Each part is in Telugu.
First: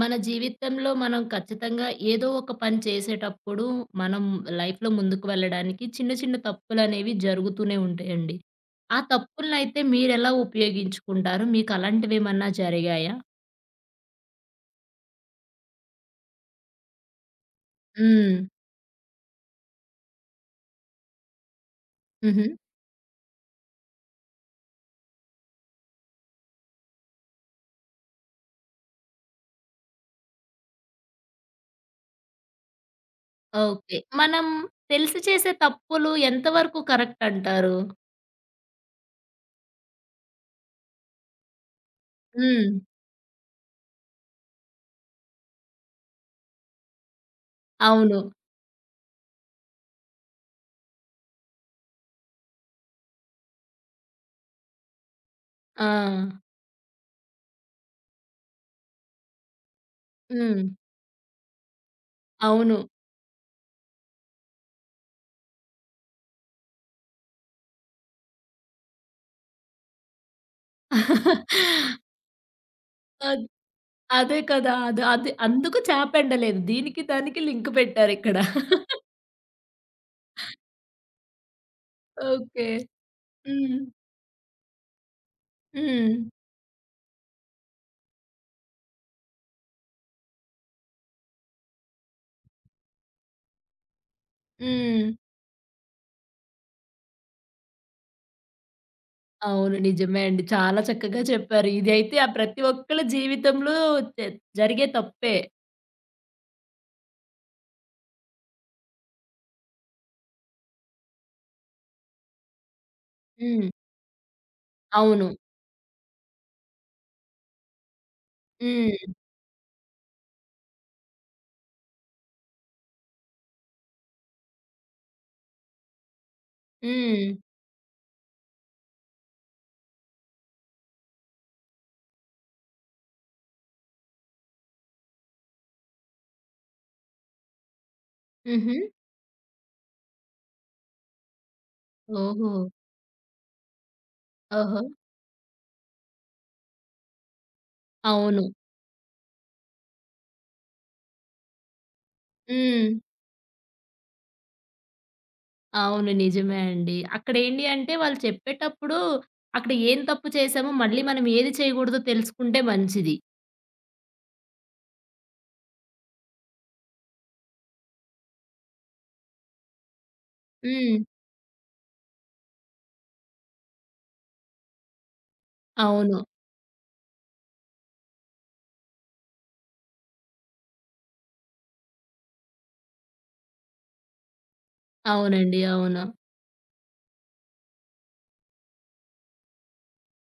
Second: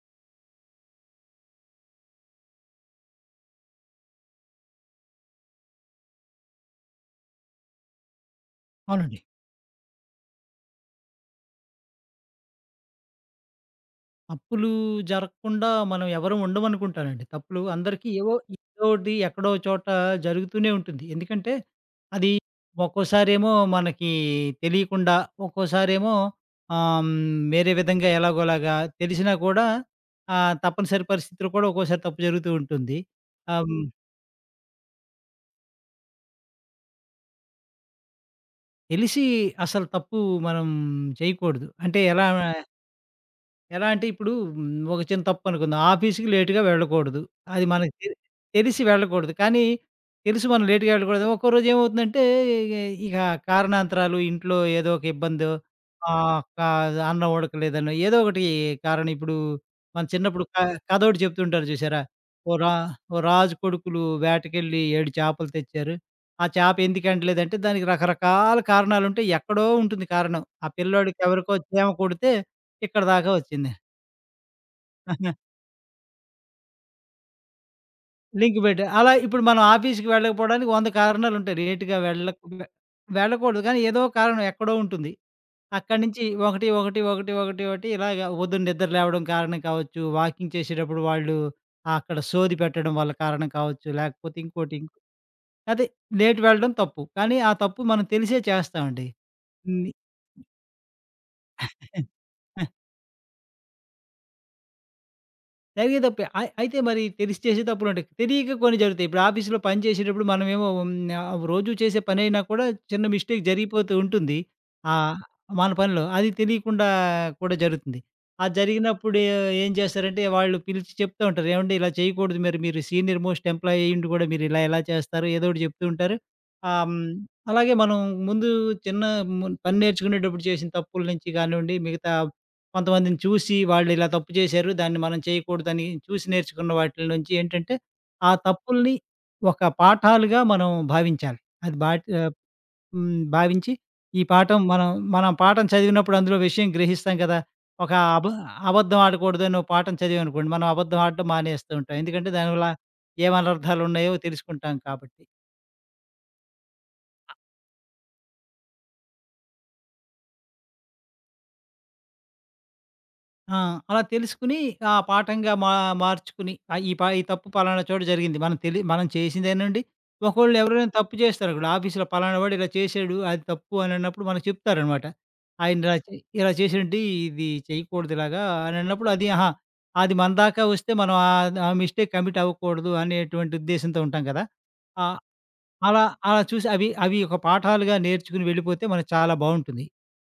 మన జీవితంలో మనం ఖచ్చితంగా ఏదో ఒక పని చేసేటప్పుడు మనం లైఫ్‌లో ముందుకు వెళ్ళడానికి చిన్న చిన్న తప్పులనేవి జరుగుతూనే ఉంటాయండి. ఆ అవునండి. తప్పులనైతే మీరెలా ఉపయోగించుకుంటారు? మీకలాంటివేమన్నా జరిగాయా? తప్పులు జరగకుండా మనం ఎవరం ఉండమనుకుంటానండి. తప్పులు అందరికీ ఏవో హ్మ్. ఏదోటి ఎక్కడో చోట జరుగుతూనే ఉంటుంది. ఎందుకంటే అది హుహు. ఒక్కోసారేమో మనకి తెలియకుండా, ఒక్కోసారేమో ఆహ్, హ్మ్, వేరే విధంగా ఎలాగోలాగా తెలిసినా కూడా తప్పనిసరి పరిస్థితుల్లో కూడా ఒక్కోసారి తప్పు జరుగుతూ ఉంటుంది. ఆహ్, హ్మ్, ఓకే. మనం తెలిసి చేసే తప్పులు ఎంతవరకు కరెక్ట్ అంటారు? తెలిసి అసలు తప్పు మనం చేయకూడదు. అంటే ఎలా హ్మ్. ఎలా అంటే ఇప్పుడు ఒక చిన్న తప్పనుకుందాం. ఆఫీస్‌కి లేట్‌గా వెళ్ళకూడదు. అది మనకు తె అవును. తెలిసి వెళ్ళకూడదు. కానీ తెలుసు మనం లేట్‌గా వెళ్ళకూడదు. ఒక్కో రోజు ఏమవుతుందంటే ఇక కారణాంతరాలు ఇంట్లో ఏదో ఒక ఇబ్బందో ఆ! ఆహ్, క అన్నం ఉడకలేదనో ఏదో ఒకటి కారణం ఇప్పుడు మన చిన్నప్పుడు క హ్మ్. కథోకటి చెప్తుంటారు చూసారా? ఓ రా అవును. ఓ రాజు కొడుకులు వేటకెళ్ళి 7 చేపలు తెచ్చారు. ఆ చేప ఎందుకు ఎండలేదంటే దానికి రకరకాల కారణాలుంటాయి. ఎక్కడో ఉంటుంది కారణం. ఆ పిల్లోడికి ఎవరికో చీమ కుడితే ఇక్కడ దాకా అద్ వచ్చింది. అదే కదా! అది అది అందుకు చేపెండలేదు. దీనికి దానికి లింక్ పెట్టారిక్కడ. లింక్ పెట్టా. అలా ఇప్పుడు మనం ఆఫీస్‌కి వెళ్ళకపోవడానికి 100 కారణాలుంటాయి. లేట్‌గా వెళ్ళక ఓకే. వెళ్ళకూడదు. కానీ హ్మ్. ఏదో కారణం ఎక్కడో ఉంటుంది. అక్కడి హ్మ్. నుంచి ఒకటి ఇలాగ పొద్దున్న నిద్ర లేవడం కారణం కావచ్చు. వాకింగ్ చేసేటప్పుడు వాళ్ళు అక్కడ సోది పెట్టడం వల్ల కారణం కావచ్చు. లేకపోతే ఇంకోటి ఇంకో హ్మ్. అదే లేట్ వెళ్ళడం తప్పు. కానీ ఆ తప్పు మనం తెలిసే చేస్తామండి. అవును. ని నిజమే అండి. చాలా చక్కగా చెప్పారు. ఇదైతే ఆ ప్రతి ఒక్కళ్ళ జీవితంలో జ జరిగే తప్పే. జరిగే తప్పే. అయితే మరి తెలిసి చేసేతప్పులుంటాయి. తెలియక కొన్ని జరుగుతాయి. ఇప్పుడు ఆఫీస్‌లో పని చేసేటప్పుడు మనమేమో రోజు చేసే పనైనా కూడా చిన్న మిస్టేక్ హ్మ్. జరిగిపోతూ ఉంటుంది. ఆహ్, అవును. మన పనిలో. అది తెలియకుండా కూడా జరుగుతుంది. అది హ్మ్. జరిగినప్పుడు ఏం చేస్తారంటే వాళ్ళు పిలిచి చెప్తా ఉంటారు. "ఏవండీ ఇలా చేయకూడదు మరి మీరు సీనియర్ మోస్ట్ ఎంప్లాయీ అయ్యుండి కూడా మీరు ఇలా ఎలా చేస్తారు?" ఏదో ఒకటి చెప్తూ ఉంటారు. ఆహ్, హ్మ్, హ్మ్. అలాగే మనం ముందు చిన్న ము పని నేర్చుకునేటప్పుడు చేసిన తప్పుల నుంచి కానివ్వండి మిగతా కొంతమందిని చూసి వాళ్ళు ఇలా తప్పు చేశారు. దాన్ని మనం చేయకూడదని చూసి నేర్చుకున్న వాటిల నుంచి ఏంటంటే, ఆ హుహు. తప్పుల్ని ఒక పాఠాలుగా మనం భావించాలి. అది బాట్ ఆహ్, ఓహో! హ్మ్. భావించి ఈ పాఠం ఓహో! మనం మనం పాఠం చదివినప్పుడు అందులో విషయం గ్రహిస్తాం కదా! ఒక అబ అవును. అబద్ధం ఆడకూడదు అని ఓ పాఠం చదివామనుకోండి. మనం అబద్ధం ఆడడం మానేస్తూ ఉంటాం. ఎందుకంటే దానివల్ల హ్మ్. ఏం అనర్థాలున్నాయో తెలుసుకుంటాం కాబట్టి. అవును. నిజమే అండి. అక్కడేంటి అంటే వాళ్ళు చెప్పేటప్పుడు అక్కడ ఏం తప్పు చేశామో మళ్ళీ మనం ఏది చేయకూడదో తెలుసుకుంటే మంచిది. ఆ! అలా తెలుసుకుని ఆ పాఠంగా మా మార్చుకుని ఈ తప్పు పలానా చోట జరిగింది. మనం చేసిందేనండి. ఒకళ్ళు ఎవరైనా హ్మ్. తప్పు చేస్తారనుకోండి ఆఫీస్‌లో పలానా వాడు ఇలా చేశాడు. అది తప్పు అని అన్నప్పుడు మనకు చెప్తారనమాట. ఆయన ఇలా చే అవును. ఇలా చేశాడండి. ఇది చేయకూడదు ఇలాగా అని అన్నప్పుడు అది ఆహా! అది మన దాకా వస్తే మనం ఆ మిస్టేక్ కమిట్ అవ్వకూడదు అనేటువంటి ఉద్దేశంతో ఉంటాం కదా! ఆహ్, అవునండి. అవును. అలా అలా చూసి అవి అవి ఒక పాఠాలుగా నేర్చుకుని వెళ్ళిపోతే మనకు చాలా బావుంటుంది.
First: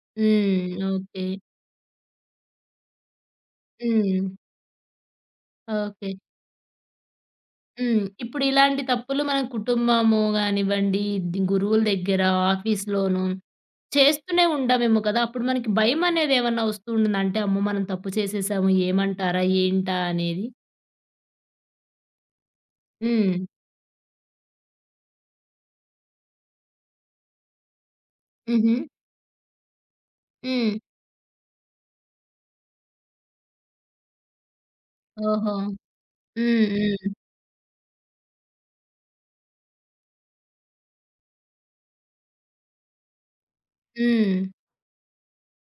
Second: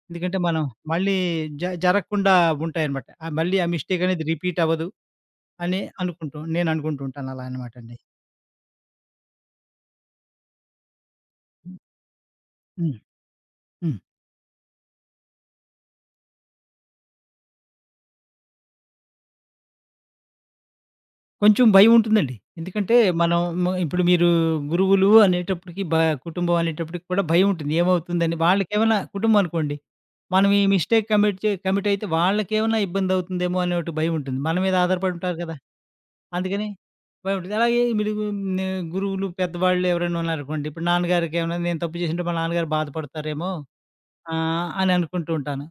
ఎందుకంటే మనం హ్మ్. మళ్ళీ ఓకే. జరగకుండా ఉంటాయన్నమాట. మళ్ళీ ఆ మిస్టేక్ అనేది హ్మ్. రిపీట్ అవ్వదు అని ఓకే. అనుకుంటూ ఉంటాను అలా అనమాట అండి. హ్మ్. ఇప్పుడు ఇలాంటి తప్పులు మన కుటుంబము గానివ్వండి, ది గురువుల దగ్గర, హ్మ్. ఆఫీస్‌లోను హ్మ్. చేస్తూనే ఉంటామేమో కదా! అప్పుడు మనకి భయమనేదేమన్నా వస్తూ ఉంటుందా? అంటే అమ్మో! మనం తప్పు చేసేసాము ఏమంటారా? ఏంటా? అనేది. కొంచెం భయం ఉంటుందండి. ఎందుకంటే హ్మ్. మనం మ ఇప్పుడు మీరు గురువులు అనేటప్పటికి బ కుటుంబం అనేటప్పటికి కూడా భయం ఉంటుంది. ఏమవుతుందని హుహు. వాళ్ళకేమైనా కుటుంబం అనుకోండి. మనం ఈ హ్మ్. మిస్టేక్ కమిట్ అయితే వాళ్ళకేమైనా ఇబ్బంది అవుతుందేమో అనే ఒకటి భయం ఉంటుంది. మన మీద ఆధారపడి ఉంటారు ఓహో! కదా! హ్మ్. అందుకని హ్మ్. బావుంటది. అలాగే మీరు నే గురువులు, పెద్దవాళ్ళు ఎవరైనా ఉన్నారనుకోండి. ఇప్పుడు నాన్నగారికేమైనా నేను తప్పు చేసింటే మా నాన్నగారు బాధపడతారేమో హ్మ్. అని అనుకుంటూ ఉంటాను.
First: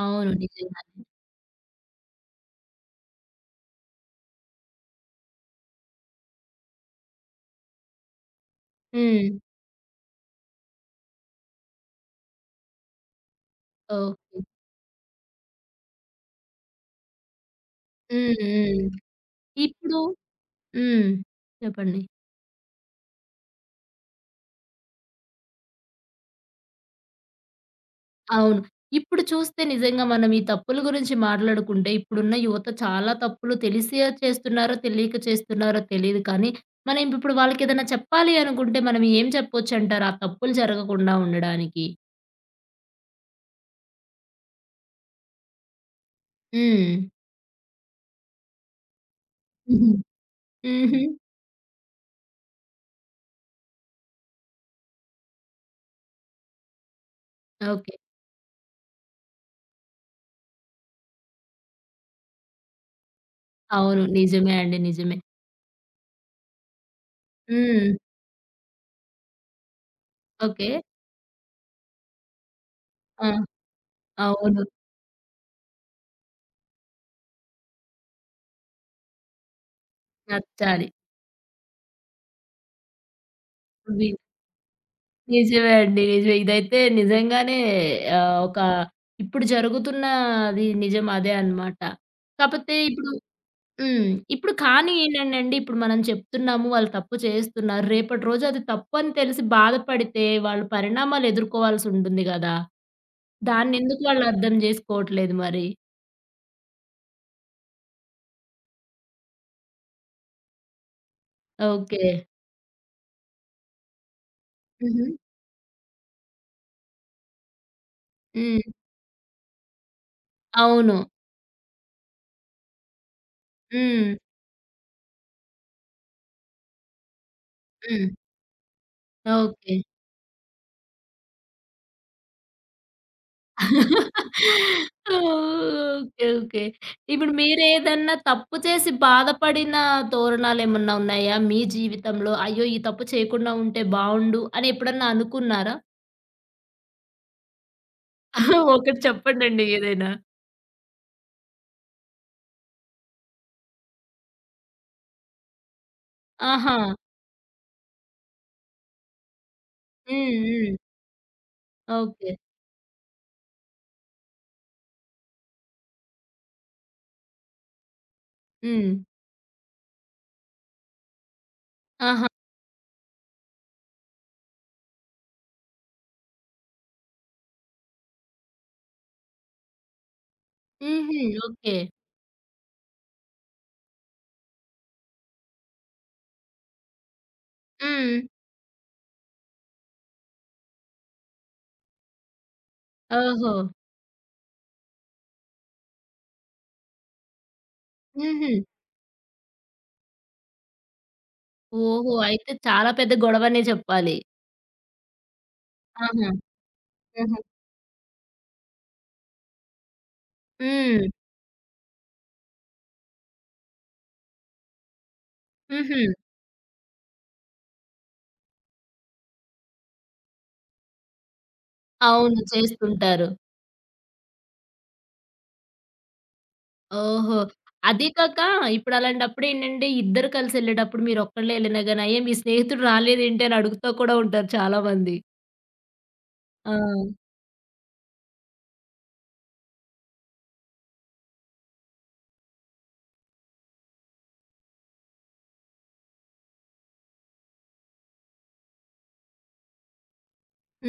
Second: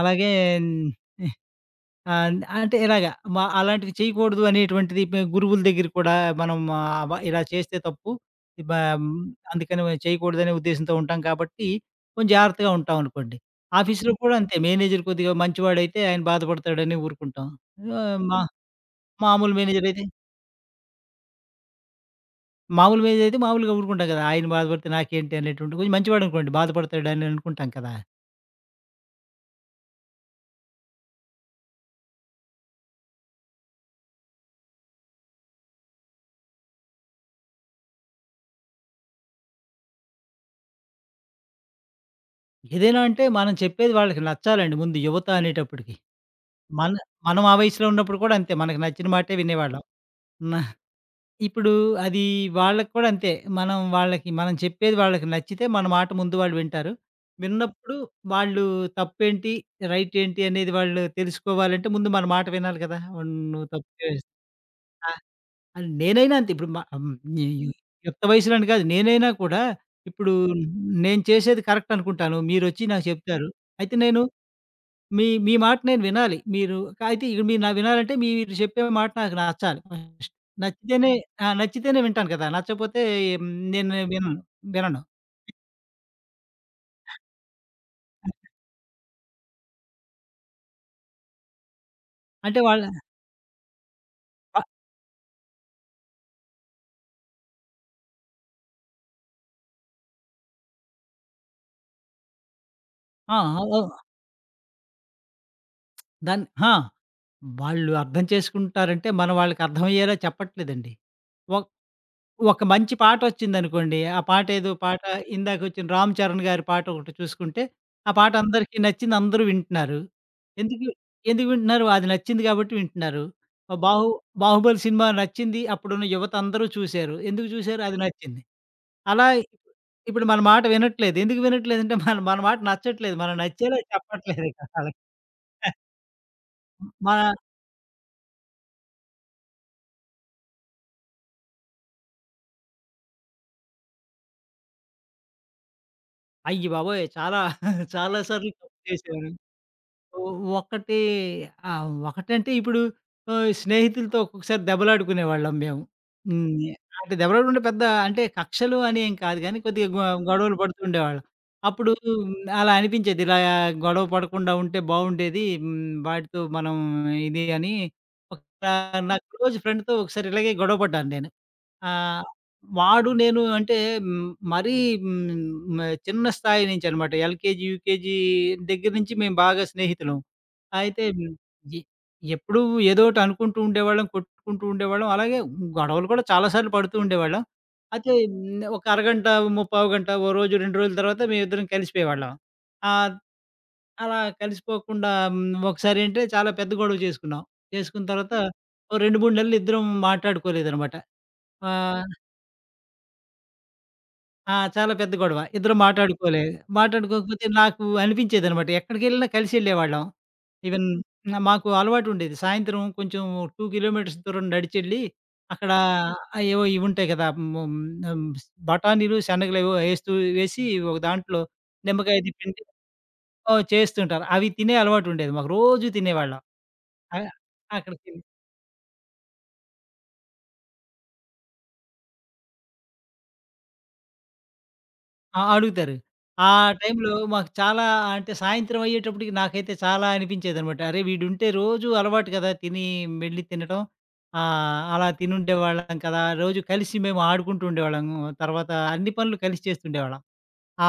అలాగే అవును. నిజంగా. ఆహ్, అంటే ఇలాగ మ అలాంటివి చేయకూడదు అనేటువంటిది గురువుల దగ్గర కూడా మనం ఇలా చేస్తే తప్పు. ఇది బ మ్, హ్మ్. అందుకని చేయకూడదనే ఉద్దేశంతో ఉంటాం కాబట్టి కొంచెం జాగ్రత్తగా ఉంటామనుకోండి. ఆఫీస్‌లో కూడా ఓకే. అంతే మేనేజర్ కొద్దిగా మంచివాడైతే ఆయన బాధపడతాడని ఊరుకుంటాం. ఆహ్, హ్మ్. మా హ్మ్. మామూలు మేనేజర్ ఇప్పుడు అయితే హ్మ్. చెప్పండి. మామూలు మీదైతే మామూలుగా ఊరుకుంటాం కదా! ఆయన బాధపడితే నాకేంటి అనేటువంటి కొంచెం మంచివాడనుకోండి బాధపడతాడని అనుకుంటాం కదా! అవును. ఇప్పుడు చూస్తే నిజంగా మనం ఈ తప్పుల గురించి మాట్లాడుకుంటే, ఇప్పుడున్న యువత చాలా తప్పులు తెలిసే చేస్తున్నారో, తెలియక చేస్తున్నారో తెలీదు కానీ, మనం ఇప్పుడు వాళ్ళకేదైనా చెప్పాలి అనుకుంటే మనం ఏం చెప్పొచ్చంటారు ఆ తప్పులు జరగకుండా ఉండడానికి? ఏదైనా అంటే మనం చెప్పేది వాళ్ళకి నచ్చాలండి ముందు యువత అనేటప్పటికి. హ్మ్. మన మనం ఆ వయసులో ఉన్నప్పుడు కూడా అంతే. మనకు నచ్చిన మాటే వినేవాళ్ళం. హుహు. న హుహు. ఇప్పుడు అది వాళ్ళకి కూడా అంతే. మనం వాళ్ళకి చెప్పేది వాళ్ళకి నచ్చితే మన మాట ముందు వాళ్ళు వింటారు. ఓకే. విన్నప్పుడు వాళ్ళు తప్పేంటి? రైట్ ఏంటి? అనేది వాళ్ళు తెలుసుకోవాలంటే ముందు మన మాట వినాలి కదా! ఉన్- నువ్వు తప్పు అవును. చేస్ నిజమే అండి. ఆ! నిజమే. అది నేనైనా అంతే. ఇప్పుడు మ హ్మ్. ఈ ఈ హ్మ్. యుక్త వయసులని కాదు. నేనైనా కూడా ఇప్పుడు ఓకే. నేను చేసేది కరెక్ట్ అనుకుంటాను. మీరొచ్చి నాకు ఆ! చెప్తారు. అయితే నేను అవును. మీ మీ మాట నేను వినాలి. అయితే ఇక మీరు నా వినాలంటే మీరు చెప్పే మాట నాకు నచ్చాలి ఫస్ట్. నచ్చాలి. నచ్చితేనే ఆ! నచ్చితేనే వింటాను కదా! నచ్చపోతే నేను వి వినను. వినను. నిజమే అండి. నిజమే. ఇదైతే నిజంగానే ఆహ్, ఒక ఇప్పుడు జరుగుతున్నది నిజం అదే అన్నమాట. అంటే కాపోతే వాళ్ళ ఇప్పుడు హ్మ్. ఇప్పుడు ఆహ్, కానీ ఏంటండి ఇప్పుడు మనం చెప్తున్నాము వాళ్ళు తప్పు చేస్తున్నారు. రేపటి రోజు అది తప్పు అని తెలిసి బాధపడితే వాళ్ళు పరిణామాలు ఎదుర్కోవాల్సి ఉంటుంది గదా! ఆ! ఓ దాన్నెందుకు వాళ్ళు అర్థం జేసుకోవట్లేదు మరి? దాన్ని ఆ! వాళ్ళు అర్థం చేసుకుంటారంటే, మనం వాళ్ళకి అర్థమయ్యేలా చెప్పట్లేదండి. ఒ ఓకే. ఒక మంచి పాటొచ్చిందనుకోండి. ఆ పాటేదో పాట హుహు. ఇందాకొచ్చిన 'రామ్ చరణ్' గారి పాటొకటి చూసుకుంటే, ఆ పాట హ్మ్. అందరికీ నచ్చింది. అందరూ వింటున్నారు. ఎందుకు అవును. ఎందుకు వింటున్నారు? అది నచ్చింది కాబట్టి వింటున్నారు. ఆహ్, బాహు హ్మ్. 'బాహుబలి' సినిమా నచ్చింది. అప్పుడున్న యువత అందరూ చూసారు. ఎందుకు చూసారు? అది హ్మ్. నచ్చింది. అలా ఓకే. ఇప్పుడు మన మాట వినట్లేదు. ఎందుకు వినట్లేదంటే మన మన మాట నచ్చట్లేదు. మనం నచ్చేలా చెప్పట్లేదు ఇక ఆళ్ళకి. ఓకే. ఓకే. ఇప్పుడు మన మీరేదన్నా తప్పు చేసి బాధపడిన తోరణాలేమన్నా ఉన్నాయా మీ జీవితంలో? అయ్యో! ఈ తప్పు చేయకుండా ఉంటే బావుండు అని ఎప్పుడన్నా అనుకున్నారా? అయ్య బాబోయ్! చాలా చాలా సార్లు తప్పు ఒకటి చేశాను. చెప్పండండి ఏదైనా. ఒ ఒకటి ఆ! ఒకటంటే ఇప్పుడు స్నేహితులతో ఒక్కొక్కసారి దెబ్బలాడుకునేవాళ్ళం మేము. హ్మ్. ఆహా! అంటే దెబ్బలాడుకుంటే పెద్ద అంటే కక్షలు అని ఏం కాదు గానీ, కొద్దిగా గొ హ్మ్. గొడవలు హ్మ్. పడుతూ ఉండేవాళ్ళం. అప్పుడు ఓకే. అలా అనిపించేది. ఇలా గొడవ పడకుండా ఉంటే బావుండేది. హ్మ్. వాటితో మనం ఇది అని ఒక హ్మ్. నా క్లోజ్ ఫ్రెండ్‌తో ఒకసారి ఇలాగే గొడవ పడ్డాను నేను. ఆహ్, ఆహా! వాడు నేను అంటే హ్మ్, మరీ హ్మ్, మ చిన్న స్థాయి నుంచనమాట. ఎల్‌కేజీ, యూకేజీ దగ్గర నుంచి మేము బాగా స్నేహితులం. అయితే హుహు. ఓకే. ఎ ఎప్పుడూ ఏదోకటి అనుకుంటూ ఉండేవాళ్ళం, కొట్టుకుంటూ ఉండేవాళ్ళం. అలాగే గొడవలు కూడా చాలా సార్లు పడుతూ ఉండేవాళ్ళం. అయితే హ్మ్. ఒక అరగంట, ముప్పావు గంట, ఓ రోజు, 2 రోజుల తర్వాత మేమిద్దరం కలిసిపోయేవాళ్ళం. ఆహ్, ఓహో! అలా కలిసిపోకుండా ఒకసారేంటే చాలా పెద్ద గొడవ చేసుకున్నాం. చేసుకున్న తర్వాత హుహు. ఓ 2, 3 నెలలు ఇద్దరం మాట్లాడుకోలేదనమాట. ఆ! ఓహో! అయితే చాలా పెద్ద గొడవనే చెప్పాలి. ఆ! చాలా పెద్ద గొడవ. ఇద్దరం ఆహా! మాటాడుకోలే. ఆహా! మాటాడుకోకపోతే నాకు అనిపించేదనమాట. ఎక్కడికెళ్ళినా కలిసెళ్ళేవాళ్ళం. ఈవెన్ హ్మ్. మాకు అలవాటుండేది. సాయంత్రం కొంచెం 2 కిలోమీటర్స్ దూరం నడిచెళ్ళి, అక్కడ హుహు. ఏవో ఇవుంటాయి కదా! హ్మ్, హ్మ్, బఠానీలు, శనగలేవో ఏస్తూ వేసి ఒక దాంట్లో నిమ్మకాయది అవును. పిండి చేస్తుంటారు. ఓహ్! చేస్తుంటారు. అవి తినే అలవాటుండేది మాకు. రోజూ తినేవాళ్ళం. ఆహ్, ఓహో! అక్కడ అదీ తిన్ కాక ఇప్పుడు అలాంటప్పుడేంటంటే, ఇద్దరు కలిసెళ్ళేటప్పుడు మీరొక్కళ్ళే ఎళ్ళినా గాని, అయ్యో! మీ స్నేహితుడు రాలేదేంటి అని అడుగుతా కూడా ఉంటారు చాలా మంది. ఆ! అడుగుతారు. ఆ ఆ! టైంలో మాకు చాలా అంటే సాయంత్రం అయ్యేటప్పటికి నాకైతే చాలా అనిపించేదనమాట. అరే! వీడుంటే రోజు అలవాటు కదా! వెళ్ళి తినటం. అలా తినుండేవాళ్ళం కదా! రోజు కలిసి మేము ఆడుకుంటూ ఉండేవాళ్ళము. తర్వాత అన్ని పనులు కలిసి చేస్తుండేవాళ్ళం.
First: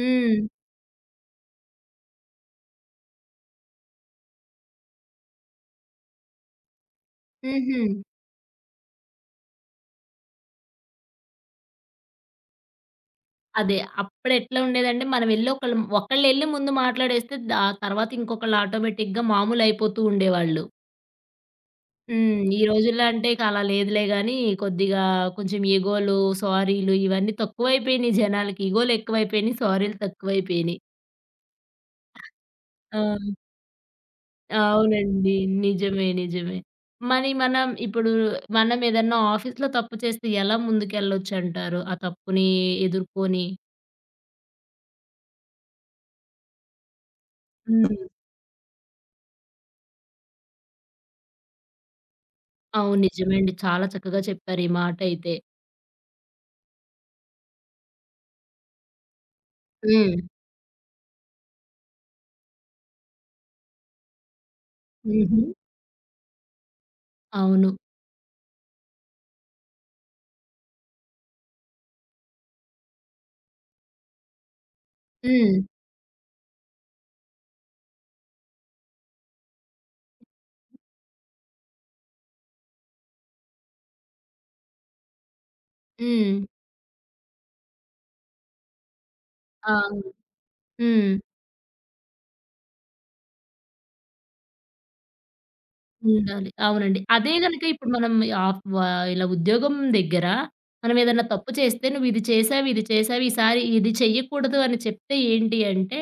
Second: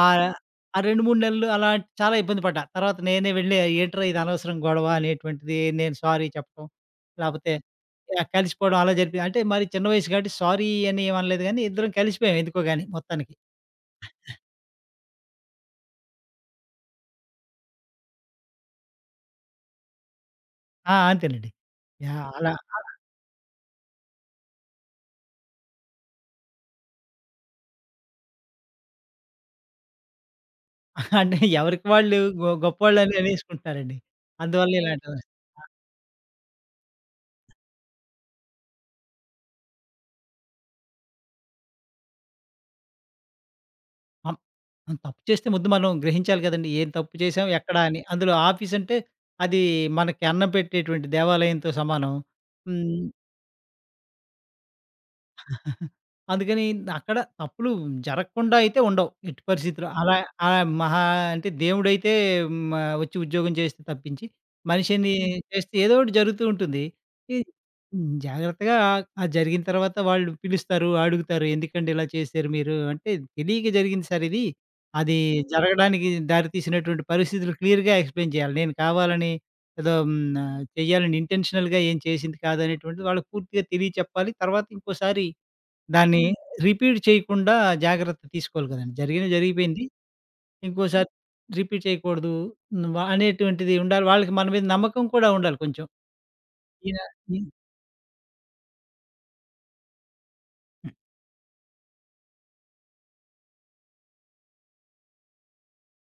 ఆహ్, ఆ 2, 3 నెలలు అలా చాలా ఇబ్బంది పడ్డా. తర్వాత నేనే వెళ్ళి ఏంట్రా ఇది అనవసరం గొడవ అనేటువంటిది నేను సారీ చెప్పడం. లేపోతే హుహు. కలిసిపోవడం అలా జరిపి అంటే మరి చిన్న వయసు కాబట్టి సారీ అని ఏమనలేదు గానీ ఇద్దరం కలిసిపోయాం ఎందుకో గాని మొత్తానికి. అదే. అప్పుడెట్లా ఉండేదంటే, మనం ఎళ్లి ఒకళ్ళం ఒకళ్ళెళ్లి ముందు మాట్లాడేస్తే, తర్వాత ఇంకొకళ్ళు ఆటోమేటిక్‌గా మామూలయిపోతూ ఉండేవాళ్ళు. ఆ! అంతేనండి. యాహ్! హ్మ్. అలా ఈ రోజుల్లో అంటే ఇక అలా లేదులే గానీ, కొద్దిగా కొంచెం ఈగోలు, సారీలు ఇవన్నీ తక్కువైపోయినియి జనాలకి. ఈగోలెక్కువైపోయినియి, సారీలు తక్కువైపోయినియి. అంటే ఎవరికి వాళ్ళు గొ ఆ! గొప్పోళ్ళని అనేసుకుంటున్నారండి. అందువల్ల ఇలాంటివి అవునండి. నిజమే. నిజమే. మరి మనం ఇప్పుడు మనం ఏదన్నా ఆఫీస్‌లో తప్పు చేస్తే ఎలా ముందుకెళ్ళొచ్చంటారు? ఆ తప్పుని ఎదుర్కొని. అం మనం తప్పు చేస్తే ముందు మనం గ్రహించాలి కదండీ. ఏం తప్పు చేసాం, ఎక్కడ హ్మ్. అని. అందులో ఆఫీసంటే అది మనకి అన్నం పెట్టేటువంటి దేవాలయంతో సమానం. అవును. హ్మ్. నిజమే అండి. చాలా చక్కగా చెప్పారు ఈ మాటైతే. అందుకని అక్కడ తప్పులు జరగకుండా అయితే ఉండవు. ఎట్టి పరిస్థితిలో. అలా హ్మ్. ఆహ్, మహా అంటే దేవుడైతే మ వచ్చి ఉద్యోగం చేస్తే తప్పించి, మనిషిని హుహు. హ్మ్. చేస్తే ఏదో ఒకటి జరుగుతూ ఉంటుంది. ఈ అవును. హ్మ్. జాగ్రత్తగా ఆ జరిగిన తర్వాత వాళ్ళు పిలుస్తారు, అడుగుతారు. ఎందుకండి ఇలా చేశారు మీరు? అంటే తెలియక జరిగింది సార్ ఇది. అది హ్మ్. జరగడానికి దారితీసినటువంటి పరిస్థితులు క్లియర్‌గా ఎక్స్‌ప్లెయిన్ చేయాలి. నేను కావాలని చేయాలని ఇంటెన్షనల్‌గా ఏం చేసింది కాదనేటువంటిది వాళ్ళకి పూర్తిగా తెలియచెప్పాలి. తర్వాత ఇంకోసారి దాన్ని హ్మ్. రిపీట్ చేయకుండా జాగ్రత్త తీసుకోవాలి కదండీ. జరిగింది జరిగిపోయింది. ఆ! ఇంకోసారి హ్మ్. రిపీట్ చేయకూడదు అనేటువంటిది ఉండాలి. వాళ్ళకి మన మీద నమ్మకం కూడా ఉండాలి కొంచెం. ఉండాలి. అవునండి. ఈయన అదే ఈ గనక ఇప్పుడు మనం ఆఫ్ వ ఇలా ఉద్యోగం దగ్గర హ్మ్. మనం ఏదన్నా తప్పు చేస్తే నువ్విది చేశావు, ఇది చేశావు, ఈసారి ఇది చెయ్యకూడదు అని చెప్తే ఏంటి అంటే,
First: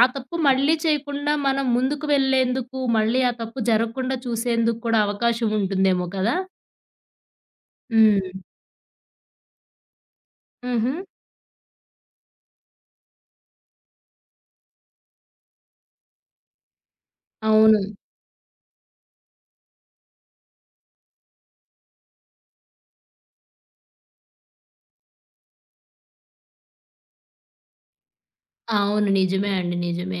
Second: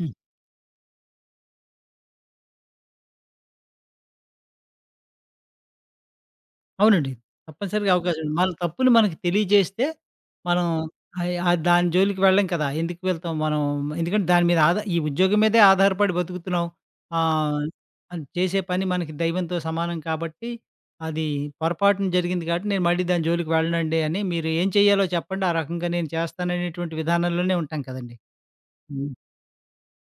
ఆ హ్మ్. తప్పు మళ్ళీ చేయకుండా మనం ముందుకు వెళ్ళేందుకు, మళ్ళీ ఆ తప్పు జరగకుండా చూసేందుకు కూడా అవకాశం ఉంటుందేమో కదా! అవునండి. తప్పనిసరిగా అవకాశం హ్మ్. ఉంది. మన తప్పులు మనకు తెలియజేస్తే మనం హుహు. దాని జోలికి వెళ్ళం కదా! ఎందుకు వెళ్తాం మనం? ఎందుకంటే దాని మీద ఆధా ఈ ఉద్యోగం మీదే ఆధారపడి బతుకుతున్నాం. ఆహ్, అవును. అది చేసే పని మనకి దైవంతో సమానం కాబట్టి, అది పొరపాటున జరిగింది కాబట్టి నేను మళ్ళీ దాని జోలికి వెళ్ళనండి అని మీరు ఏం చేయాలో చెప్పండి. ఆ రకంగా నేను చేస్తాననేటువంటి విధానంలోనే ఉంటాం కదండీ! అవును. హ్మ్. నిజమే అండి. నిజమే.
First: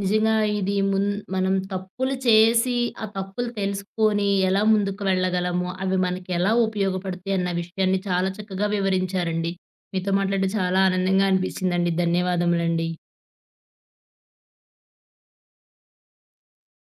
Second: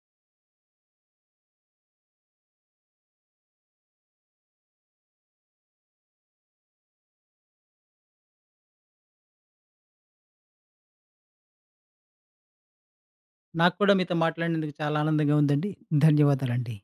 నిజంగా ఇది మనం తప్పులు చేసి, ఆ తప్పులు తెలుసుకొని ఎలా ముందుకు వెళ్ళగలము, అవి మనకి ఎలా ఉపయోగపడతాయి అన్న విషయాన్ని చాలా చక్కగా వివరించారండి. మీతో మాట్లాడడం చాలా ఆనందంగా అనిపించిందండి. ధన్యవాదములండి. నాకు కూడా మీతో మాట్లాడినందుకు చాలా ఆనందంగా ఉందండి. ధన్యవాదాలండి.